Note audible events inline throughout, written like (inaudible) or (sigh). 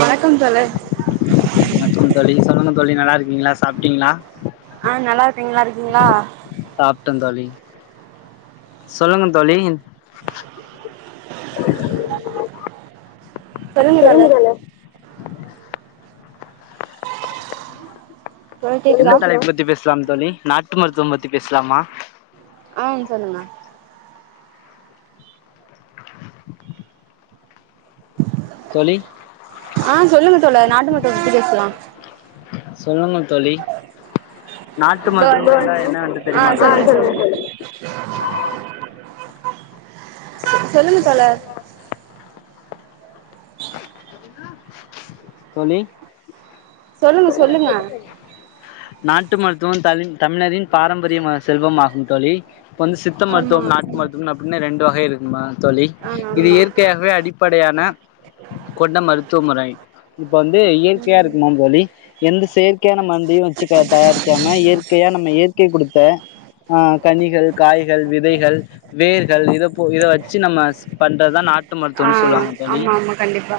வணக்கம் தோழர் வணக்கம் தோழி சொல்லுங்க தோழி நல்லாருக்கீங்ளா சாப்ட்டிங்ளா ஆ நல்லாருக்கே நீங் நல்லாருக்கீங்ளா சாப்ட்டே தோழி சொல்லுங்க தோழி (unintelligible) சொல்லுங்க தோழர் தோழர் என்ன கேக்குதா தலைப் பத்தி பேஸ்லாம் தோழி நாட்டு மருத்துவம் பத்தி பேஸ்லாமா ஆ சொல்லுங்க தோழி ஆ சொல்லுங்க தோழர் நாட்டு மருத்துவம் பத்தி பேஸ்லா சொல்லுங்க தோழி நாட்டு இப்ப வந்து (unintelligible) என்ன ஆகுது ஆ தெரிமா சொல்லுங்க சொல்லுங்க தோழி சொல்லுங்க தோழர் தோழி சொல்லுங்க சொல்லுங்க நாட்டு மருத்துவம் தலின் தமிழரின் பாரம்பரியமா செல்வம் ஆகும் தோழி இப்போ வந்து சித்த ஆமா மருத்துவம் நாட்டு ம் மருத்துவம்னு அப்புன்னு ரெண்டு வகை இருக்குமா தோழி ஆ இது ஆமா இயற்கையாகவே அடிப்படையான கொண்ட மருத்துவ முறை இப்ப வந்து இயற்கையா இருக்குமாந் தோழி எந்த செயற்கையான மர்ந்தையு வச்சு தயாரிக்காம இயற்கையா நம்ம இயற்கை குடுத்த ஆ கனிகள் காய்கள் விதைகள் வேர்கள் இத போ இத வச்சு நம்ம பண்றதுதா நாட்டு ஆ மருத்துவம்னு சொல்லுவாங்க தோழி ஆமா ஆமா கண்டிப்பா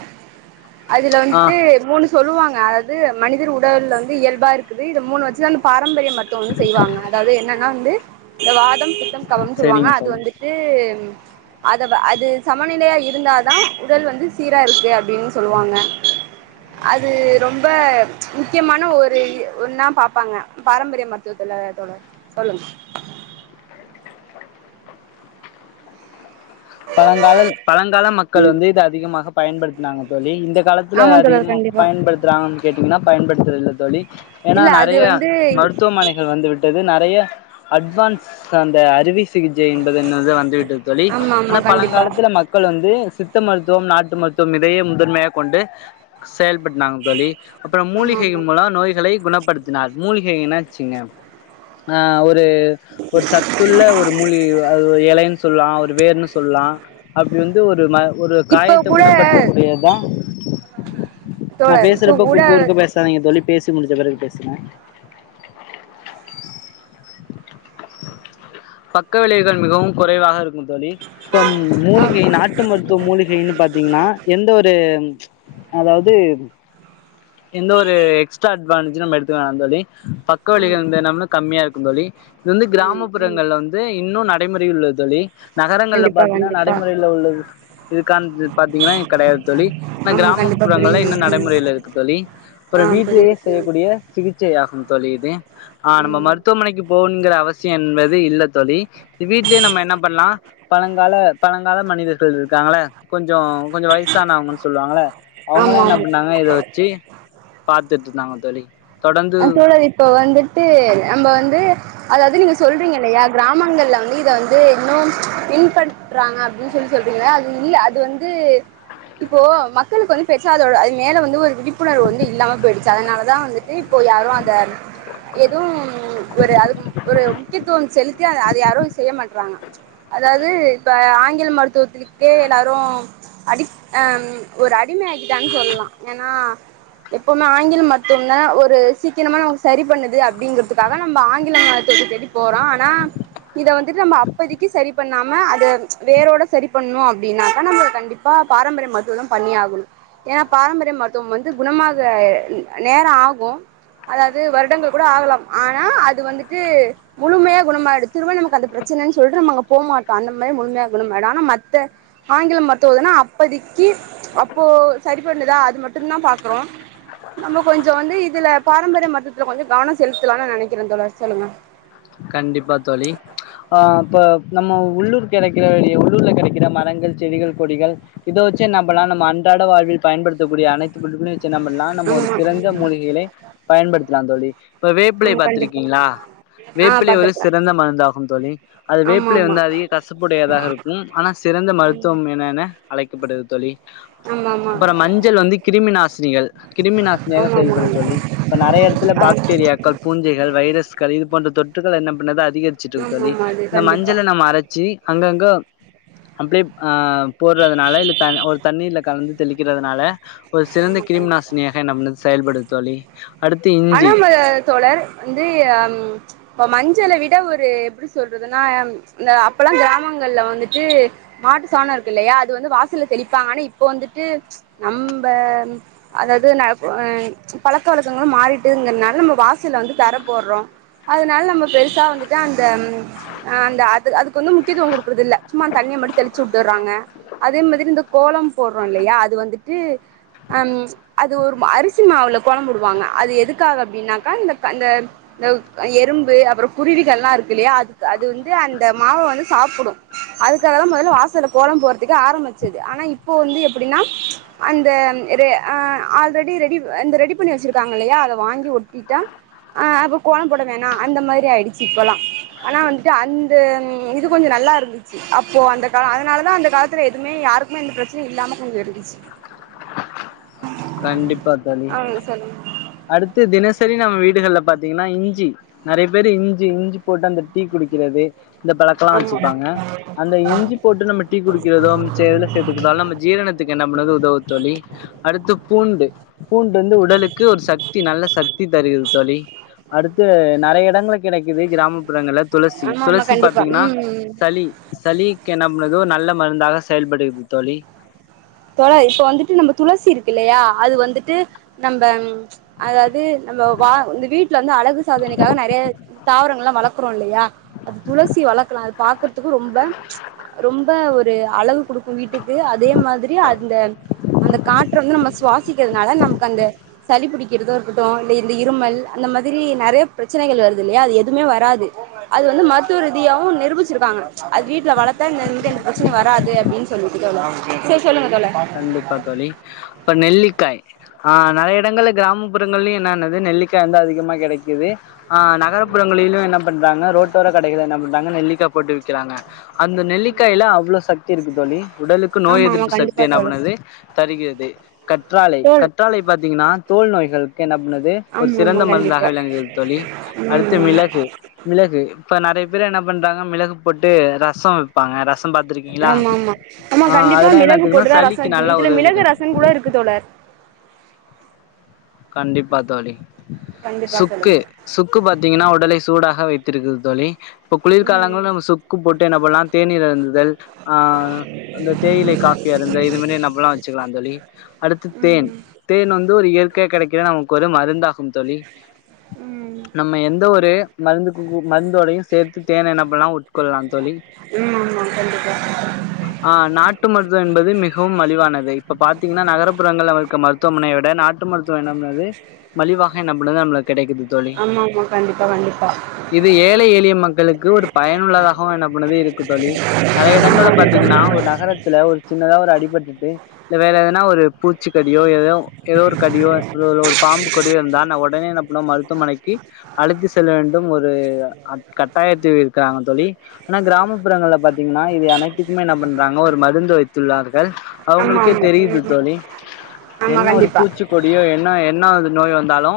அதுல ஆ வன்ட்டு மூணு சொல்லுவாங்க அதாது மனிதர் உடல்ல வந்து இயல்பா இருக்குது இத மூணு வச்சுதா பாரம்பரியம் மருத்துவம் வந்து செய்வாங்க அதாவது என்னன்னா வந்து இந்த வாதம் பித்தம் கபம் சொல்லுவாங்க சரிங்க அது தோழி வந்து ந்து அத வ அது சமநிலையா இருந்தால் தா உடல் வந்து சீரா இருக்கு அப்டின் சொல்லுவாங்க அது ரொம்ப முக்கியமான ஒரு ஒன்னா பாப்பாங்க பாரம்பரிய மரு த்துவத்துல தோழர் சொல்லுங்க பழங்காலல் பழங்கால மக்கள் வந்து இது அதிகமாக பயன்படுத்துனாங்க தோழி இந்த காலத்துல ஆமா தோழர் அதிகமா கண்டிப்பா பயன்படுத்துறாங்கன் கேட்டீங்கன்னா பயன்படுத்துறதில்ல தோழி ஏனா இல்ல அது நெறைய வந்து மருத்துவமனைகள் வந்துவிட் டது நெறைய அட்வான்ஸ் அந்த அறுவை சிகிச்சை என்பது என்னது வந்து விட்டது தோழி ஆமா ஆமா ஆனா கண்டிப்பா பழங்காலத்துல மக்கள் வந்து சித்த மருத்துவம், நாட்டு மருத்துவம் இதையே முதன்மையா கொண்டு செயல்பட்த்னாங் தோழி அப்பறம் ஆமா மூலிகை ஆமா மூலோ நோய்களை குணப்படுத் துனால் மூலிகை என்னாச்சுங்க ஆ ஒரு ஒரு சத்துள்ள ஒரு மூலிகை அது ஒரு எலைன் சொல்லா ஒரு வேர்னு சொல்லா அப்டி வந்து ஒரு ம ஒரு இப்ப காயத்த கூட குணப்படுத்தக்கூடியத் தா நா தோழர் இப்ப பேசறப்ப கூட குறுக் குறுக்க பே சாதீங்க தோழி பேசி முடிஞ்ச பிறகு பேசுங்க பக்க விளைவுகள் மிகவும் குறைவாக இருக்கும் தோழி இப்ப ஆம் மூலிகை நாட்டு மருத்துவ மூலிகைன்னு பாத்தீங்ன்னா எந்த ஒரு அதாவ் து எந்த ஒரு எக்ஸ்ட்ரா அட்வான்ஜு நம்ம எடுத்துக்க வேணா தோழி பக் ஆமா கவிளைவுகள் வந்து நம்ளுக் கம்மியா இருக்கும் தோழி இது வந்து ம் ம் கிராமப்புறங்கள்ல வந்து இன்னு நடைமுறையில் உள்ளது தோழி நகரங்கள்ல கண்டிப்பா பாத்தீன்னா கண்டிப்பா நடைமுறைல உள்ளது இதுக்கான்து பாத்தீங்கன்னா கெடையாது தோழி ஆனா ஆமா கண்டிப்பா கிராமப்புறங்கள்ல இன்னு புரியுது ம் நடைமுறையில் இருக்கு தோழி ஆ அப்பறம் வீட்லயே புரியுது புரியுது செய்யக்கூடிய சிகிச்சை ஆஹும் தோழி இது ஆ நம்ம ம் மருத்துவ மனைக்கு போணுங்கற அவசியோ என்பது இல்ல தோழி வீட்லயே நம்ம என்ன பண்லா பழங்கால பழங்கால மனிதர்கள் இருக்காங்கல்ல கொஞ்சோ கொஞ்ச வய் சானவங்கன் சொல்வாங்கல்ல அவுங்கல்லா ஆமா என்ன ஆமா பண்ணாங்க இத வெச்சு பாத்துட்ருந்தாங்க தோழி தொடர்ந்து அ தோழரே இப்ப வந்துட்டு நம்ப வந்து அதாவ்து நீங்க சொல்றீங்கில்லயா கிராமங்கள்ல வந்து இத வந்து இன்னும் பின்ப ற்றாங்க அப்டின் சொல்லி சொல்றீங்கல்ல அது இல்ல அது வந்து இப்போ மக்களுக்கு வந்து பெருசா அதோட அது மேல வந்து ஒரு விழிப்புணர்வு வந்து இல்லாம போய்டுச்சு அதனால தா வந்துட்டு இப்போ யாரு அத எதுவு ஒரு அதுக்கு ஒரு முக்கியத்துவம் செலுத்தி அத அத யாரு செய்ய மாட்றாங்க அதாவ்து இப்ப ஆங்கில மருத்துவத்துக்கிட்யே எல்லாரு அடி ஆ ம் ஒரு அடிமை ஆக்கிட்டாங்கன் சொல்லா ஏனா எப்பவுமே ஆங்கில மருத்துவம்னா ஒ ரு சீக்கிரமா நமக் சரி பண்ணுது அப்டிங்கிறதுக்காக நம்ம ஆங்கில மருத்துவத்த தேடி போறோ ஆனா இத வந்துட்டு நம்ம அப்போதிக்கு சரி பண்ணாம அத வேரோட சரி பண்ணு அப்டின்னாக்கா நம்ம கண்டி ப்பா பாரம்பரிய மருத்துவோ தா பண்ணியாகணு ஏனா பாரம்பரிய மருத்துவம் வந்து குணமாக அ ன் நேரோ ஆகு அதாவ்து வருடங்கள் கூட ஆகலாம் ஆனா அது வந்துட்டு முழுமையா குணமாய்டு திரும்ப நமக்கு அந்த பிரச்சனன் சொல்ட்டு நம்ம அங்க போ மாட்டோ அந்த மாரி முழுமையா குணமாய்டு ஆனா மத்த ஆங்கில மருத்துவோதுனா அப்பதிக்கு அப்போ சரி பண்ணுதா அது மட்டுந்தா பாக்கறோ நம்ம கொஞ்சோ வந்து இதுல பாரம்பரிய மருத்துவத்துல கொஞ்சோ கவனோ செலுத்தலானு நா நெனைக்கிற தோழர் சொல்லுங்க கண்டிப்பா தோழி ஆ இப்போ நம்ம உள்ளூர் கெடைக்கிற கூடிய உள்ளூர்ல கெடைக்கிற மரங்கள், செடிகள், கொடிகள் இத வெச்சு என்னா பண்லா நம்ம அன்றாட வாழ்வில் பயன்படுத்தக்கூடிய அனைத்து பொருள்களயு வெச்சு என்ன பண்லா நம்ம ஆமா ஒரு சிறந்த மூலிகைகளை பயன்படுத்தலா தோழி இப்ப வேப்பிலை ஆமா கண்டிப்பா பாத்துருக்கீங்ளா ஆ வேப்பிலை ஒரு பாத்துருக்கே சிறந்த மருந்தாகும் தோழி அது ஆமா வேப்பிலை ஆமா வந்து அதிக கசப்புடையதாக இருக்கும் ஆனா சிறந்த ம் மருத்துவம் எனன அழைக்கப்படுது தோழி ஆமா ஆமா அப்பறோ மஞ்சள் வந்து கிருமி நாசினிகள் கிருமி நாசினியாக ஆமா செயல்படுது தோழி இப்ப நெறைய எடத்துல பாக்டீரியாக்கள், பூஞ்சைகள், வைரஸ்கள் இது போன்ற தொற்று கள் என்ன பண்ணது ஆமா கண்டிப்பா ஆ அதிகர்ச்சுட்ருக்கு ஆமா தோழி ஆமா அது இந்த கண்டிப்பா மஞ்சள நம்ம அரச்சி அங்கங்க அப்டியே அ போடுறதுனால இல்ல த ஒரு தண்ணீல கலந்து தெளிக்கிறதுனால ஒரு சிறந்த ஆமா கிருமி கண்டிப்பா நாசினியாக என்ன பண்ணுது செயல்படுது தோழி அடுத்து இஞ்சி ஆ தோழர் வந்து அம்ச் இப்ப மஞ்சள விட ஒரு எப்படி சொல்றதுன்னா ம்ச் இந்த அப்பல்லா கிராமங்கள்ல வந்துட்டு மாட்டு சாணோ இருக்குல்லயா அது வந்து வாசல்ல தெளிப்பாங்க ஆனா இப்ப வந்துட்டு ம்ச் நம்ப அதாது நா (unintelligible) ம்ச் பழக்க வழக்கங்களு மாறிட்டுங்கறனால நம்ம வாசல்ல வந்து தர போடுறோ அதுனால நம்ம பெருசா வந்துட்டு அந்தம் ஆ அந்த அது அதுக்கு வந்து முக்கியத்துவோ குடுக்குறது இல்ல சும்மா தண்ணிய மட்டு தெளிச்சுட்டுறாங்க அதே மாதிரி இந்த கோலம் போடுறோ இல்லையா அது வந்துட்டு அம் அது ஒரு மா அரிசி மாவுல கோலம் போடுவாங்க அது எதுக்காக அப்டின்னாக்கா இந்தக் அந்த (unintelligible) அ எறும்பு அப்புறோ குருவிகளா இருக்கு இல்லையா அதுக்கு அது வந்து அந்த மாவ வந்து சாப்புடு அதுக்கா தா மொதல்ல வாசல கோலம் போறதுக்கே ஆரம்பிச்சது ஆனா இப்போ வந்து எப்புடின்னா ம்ச் அந்தம் இரே அ ஆல்ரெடி ரெடி இந்த ரெடி பண்ணி வச்சிருக்காங்கல்லயா அத வாங்கி ஒட்டிட்டா ஆ அப்ப கோலம் போட வேணா அந்த மாதிரி ஆயிடுச்சு இப்பல்லா ஆனா வந்துட்டு அந்த இது கொஞ்ச நல்லாருந்து அப்போ அந்த கால அதுனால தா அந்த காலத்துல எதுமே யாருக்மே எந்த பிரச்சனையு இல்லாமகு இருஞ்சு கண்டிப்பா தோழி ஆ சொல்லுங்க அடுத்து தினசரி நம்ம வீடுகள்ல பாத்தீங்கன்னா இஞ்சி நெறைய பேரு இஞ்சி இஞ்சி போட்டு அந்த டீ குடிக்கிறது அந்த பழக்கெல்லா ஆமா வச்சுப்பாங்க அந்த இஞ்சி போட்டு நம்ம டீ குடிக்கிறதோ மிச்ச எதுல சேத்துக்கிட்டாலு நம்ம ஜீரணத் துக்கு என்ன பண்ணது உதவு தோழி அடுத்து பூ பூண்டு பூண்டு வந்து உடலுக்கு ஒரு சக்தி நல்ல சக்தி தருகிது தோழி அடுத்து நெறைய இடங்க கிடைக்குது கிராமப்புறங்களல துளசி ஆமா ஆமா துளசி பத் கண்டிப்பா தீங்கன்னா ம் சளி சளிக்கு என்ன பண்ணுது ஒரு நல்ல மருந்தாக செயல்படுகிறது தோழி தோழா இப்ப வந்துட்டு நம்ம துளசி இருக்கு இல்லையா அது வந்துட்டு நம்ப ம்ச் அதாது நம்ம வா இந்த வீட்ல வந்து அழகு சாதனைக்காக நெறைய தாவரங்கள்லா வளக்றோ இல்லையா அது துளசி வளக்கலா அது பாக்குறத் துக் ரொம்ப ம்ச் ரொம்ப ஒரு அழகு குடுக்கு வீட்டுக்கு அதே மாதிரி அந்த அந்த காற்ற வந்து நம்ம சுவாசிக்கறதுனால நமக்கு அந்த சளி புடிக்கிறதோ இருக்கட்டு இல்ல இந்த இருமல் அந்த மாதிரி நெறைய பிரச்சனைகள் வருது இல்லையா அது எதுமே வராது அது வந்து மத்துவ ரீதியாவு நிரூபிச்சுருக்காங்க ம்ச் அது வீட்ல வளத்தா இந் இந்த பிரச்சனையு வராது அப்டின்ஸ் சொல்லுங்க தோழா செர் சொல்லுங்க தோழா கண்டிப்பா தோழி இப்ப நெல்லிக்காய் ஆ நெறைய எடங்கள்ல கிராம புறங்கள்லயும் என்னானது நெல்லிக்கா வந்து அதிகமா கெடைக்குது ஆனா நகரப்புறங்களிலு என்ன பண்றாங்க ரோட்டோர கடைகள்ல என்ன பண்றாங்க நெல்லிக்கா போட்டு விக்கிறாங்க அந்த ம் நெல்லிக்காய்ல அவ்ளோ சக்தி இருக்கு தோழி உடலுக்கு நோய் ஆமா ஆமா எதிர்ப்பு சக் தி கண்டிப்பா என்னா தோழி பண்ணுது தருகிறது கற்றாழை தோழ் கற் றாழை பாத்தீங்கன்னா தோல் நோய்களுக்கு என்ன பண்ணுது ஒரு ஆமா ஆமா சிறந்த மருந்தாக கண்டிப்பா விளங்குகிறது தோழி ம் அடுத்து மிளகு மிளகு இப்ப நெறைய பேர் என்ன பண்றாங்க மிளகு போட்டு ரசோ வைப்பாங்க ரஸ் ஆமா ஆமா ஆமா கண்டிப்பா அதெல்லா மிளகு என்னத்துக்குன்னா போட்டுதா ரசோ சளிக்கு வைக்கணு நல்லா இதுல மிளகு உதவுகிறது ரசன் கூட இருக்கு தோழர் கண்டிப்பா தோழி கண்டிப்பா சுக்கு சொல்லுங்க சுக்கு பாத்தீங்கன்னா உடலை சூடாக வைத்திருக்குது தோழி இப்ப ம் குளிர்காலங்கள்ல நம்ம சுக் கு போட்டு என்ன பண்ணலா தேநீர் அருந்துதல் ஆ அந்த தேயிலை காஃபிய இருந்த இது மாரி நம்பல்லா வச்சுக்கலா தோழி அடுத்து தேன் ம் தேன் வந்து ஒரு இயற்கையா கெடைக்கிற நமக்கு ஒரு மருந்தாகும் தோழி ம் நம்ம எந்த ஒரு மருந்துக்கும் கூ மருந்தோடையு சேத்து தேன என்ன பண்ணலா உட்கொள்ளலா தோழி ம் ஆமா கண்டிப்பா ஆ நாட்டு மருத்துவம் என்பது மிகவும் மலிவானது இப்ப பாத்தீங்கன்னா நகரபுறங்கள இருக்க மருத் மருத்துவமனைய விட நாட்டு மருத்துவ என்ன பண்ணுது மலிவாக என்ன பண்ணுது நம்மளுக்கு கெடைக்குது ஆமா ஆமா கண்டிப்பா கண்டிப்பா இது ஏழை எளிய மக்களுக்கு ஒரு பயனுள்ளதாகவு என்ன பண்ணது இருக்கு தோழி நறைய இடங்கள்ல பாத்தீங்கன்னா ஒரு நகரத்துல ஒரு சின்னதா ஒரு அடிபட்டுட்டு இல்ல வேற எதனா ஒரு பூச்சிக்கடியோ எதோ எதோ ஒரு கடியோ இது ஒரு பாம்பு கொடிய இருந்தா அனா உடனே என்ன பண்ணுவோ மருத்துவமனைக்கு அழைத்து செல்ல வேண்டும் ஒரு அட் கட்டாயத்தில் இருக்காங்க தோழி ஆனா கிராமப்புறங்கள்ல பாத்தீங்கன்னா இது அனைத்துக்குமே என்ன பண்றாங்க ஒரு மருந்து வைத்துள்ளார்கள் ஆமா அவுங்களுக்கே ஆமா தெரியுது ம் தோழி ஆமா என்ன ஒரு கண்டிப்பா பூச்சிக்கொ கடியோ என்ன என்ன இது நோய் வந்தாலு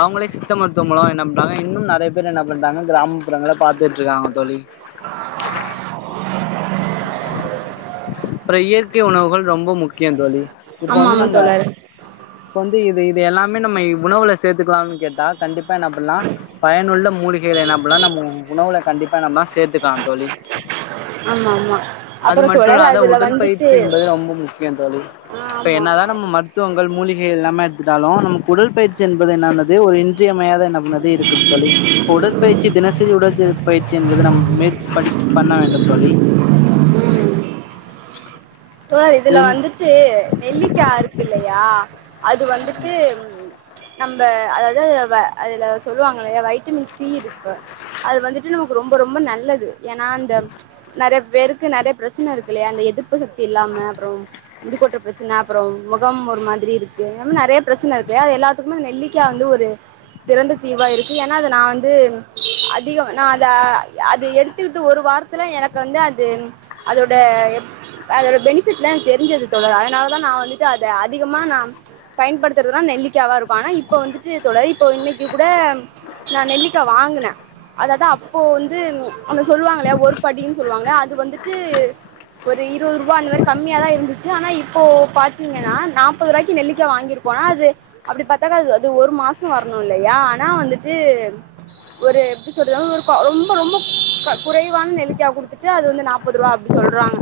அவுங்களே சித்த மருத்துவ மூலம் என்ன பண்றாங்க இன்னும் நெறைய பேர் என்ன பண்றாங்க கிராமப்புறங்கள பாத்துட்டு இருக்காங்க தோழி அப்பற இயற்கை உணவுகள் ரொம்ப முக்கியம் தோழி இப்ப ஆமா வந்து ஆமா நம்ம தோழர் இப்ப வந்து இது இது எல்லாமே நம்ம உணவுல சேத்துக்கலாம்னு கேட்டா கண்டிப்பா என்ன பண்லா பயனுள்ள மூலிகைளை என்ன பண்லா நம்ம உணவுல கண்டிப்பா நம்ம சேத்துக்கலா தோழி ஆமா ஆமா அது அப்புறோ மட்டு தோழர் இல்லாத அதுல உடல் வந்துட்டு பயிற்சி என்பது ரொம்ப முக்கிய தோழி ஆ இப்ப ஆமா என்னதா நம்ம மருத் த்துவங்கள் மூலிகை எல்லாமே எடுத்துட்டாலு நமக்கு உடல் பயிற்சி என்பது என்னானது ஒரு இன்றியமையாத என்ன பண்ண இருக்குது தோழி இப்ப உடற்பயிற்சி தினசரி உடல் சே பயிற்சி என்பது நம்ம மேற்படி பண்ண வேண்டும் தோழி சோ இதுல இது வந் வந்துட்டு நெல்லிக்கா இருக்கு இல்லையா அது வந்துட்டு நம்ப அதாவது அதுல அதுல சொல்லுவாங்க இல்லையா வைட்டமின் சி இருக்கு அது வந்துட்டு நமக்கு ரொம்ப ரொம்ப நல்லது ஏன்னா அந்த நெறைய பேருக்கு நெறைய பிரச்சனை இருக்குல்லையா அந்த எதிர்ப்பு சக்தி இல்லாம அப்பறோ முடிக்கொட்டுற பிரச்சன அப்பறம் முகம் ஒரு மாதிரி இருக்கு நெறைய பிரச்சனை இருக்கு இல்லையா எல்லா க்குமே நெல்லிக்கா வந்து ஒரு சிறந்த தீவா இருக்கு ஏன்னா அதை நான் வந்து அதிக நா அதை அது எடுத்துக்கிட்டு ஒரு வார்த் துல எனக்கு வந்து அது அதோட அதோட பெனிஃபிட்லா எனக் தெரிஞ்சது தோழரே அதனாலதா நான் வந்துட்டு அத அதிகமா நான் பயன்படுத்துறதுனா நெல்லிக்காவா இருக்கு ஆனா இப்ப வந்துட்டு தோழர் இப்ப இன்னைக்கு கூட நா நெல்லிக்கா வாங்கினே அததா இப்போ வந்து அந்த சொல்லுவாங்கல்லையா ஒரு படி சொல்லுவாங்கள அது வந்துட்டு ஒரு இருபது ரூபா அந்த மாறி கம்மியாதா இருந்துச்சு ஆனா இப்போ பாத்தீங்கன்னா நாப்பது ரூபாய்க்கு நெல்லிக்காய் வாங்கிருக்கோனா அது அப்டி பத்தாக்கா அது அது ஒரு மாச வரணு இல்லையா ஆனா வந்துட்டு ஒரு எப்டி சொல்றது ஒரு ரொம்ப ரொம்ப குறைவான நெல்லிக்காவ குடுத்துட்டு அது வந்து நாப்ப ப்பதுரூவா அப்டி சொல்றாங்க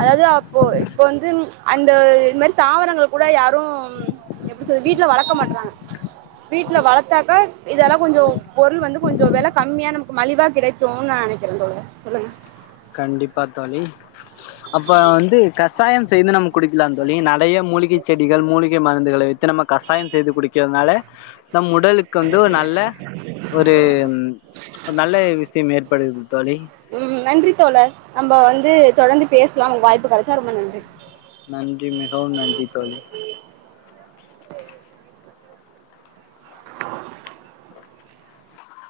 அதாவது அப்போ இப்ப வந்து அந்த இது மாறி தாவரங்கள் கூட யாரும் எப்டி சொல்றது வீட்ல வளக்க மாட்றாங்க வீட்ல வளத்தாக்கா இதெல்லா கொஞ்சம் பொருள் வந்து கொஞ்சம் வெல கம்மியா நமக்கு மலிவா கிடைக் கு நா நெனைக்கிறேந் தோழி சொல்லுங்க கண்டிப்பா தோழி அப்ப வந்து கசாயம் செய்து நம்ம குடிக்கிலாந் தோழி நடைய மூலிகைச் செடிகள் மூலிகை மருந்துகளை வைத் து நம்ம கசாயம் செய்து குடிக்கிதனால நம் உடலுக்கு வந்து ஒரு நல்ல ஒரு நல்ல விஷ்யம் ஏற்படுது தோழி ம் நன்றி தோழர் நம்ப வந்து தொடர்ந்து பேச்லாம் ஒங் வாய்ப்பு கெடச்சா ரொம்ப நன்றி நன்றி மிகவும் நன்றி‌ தோழி (unintelligible)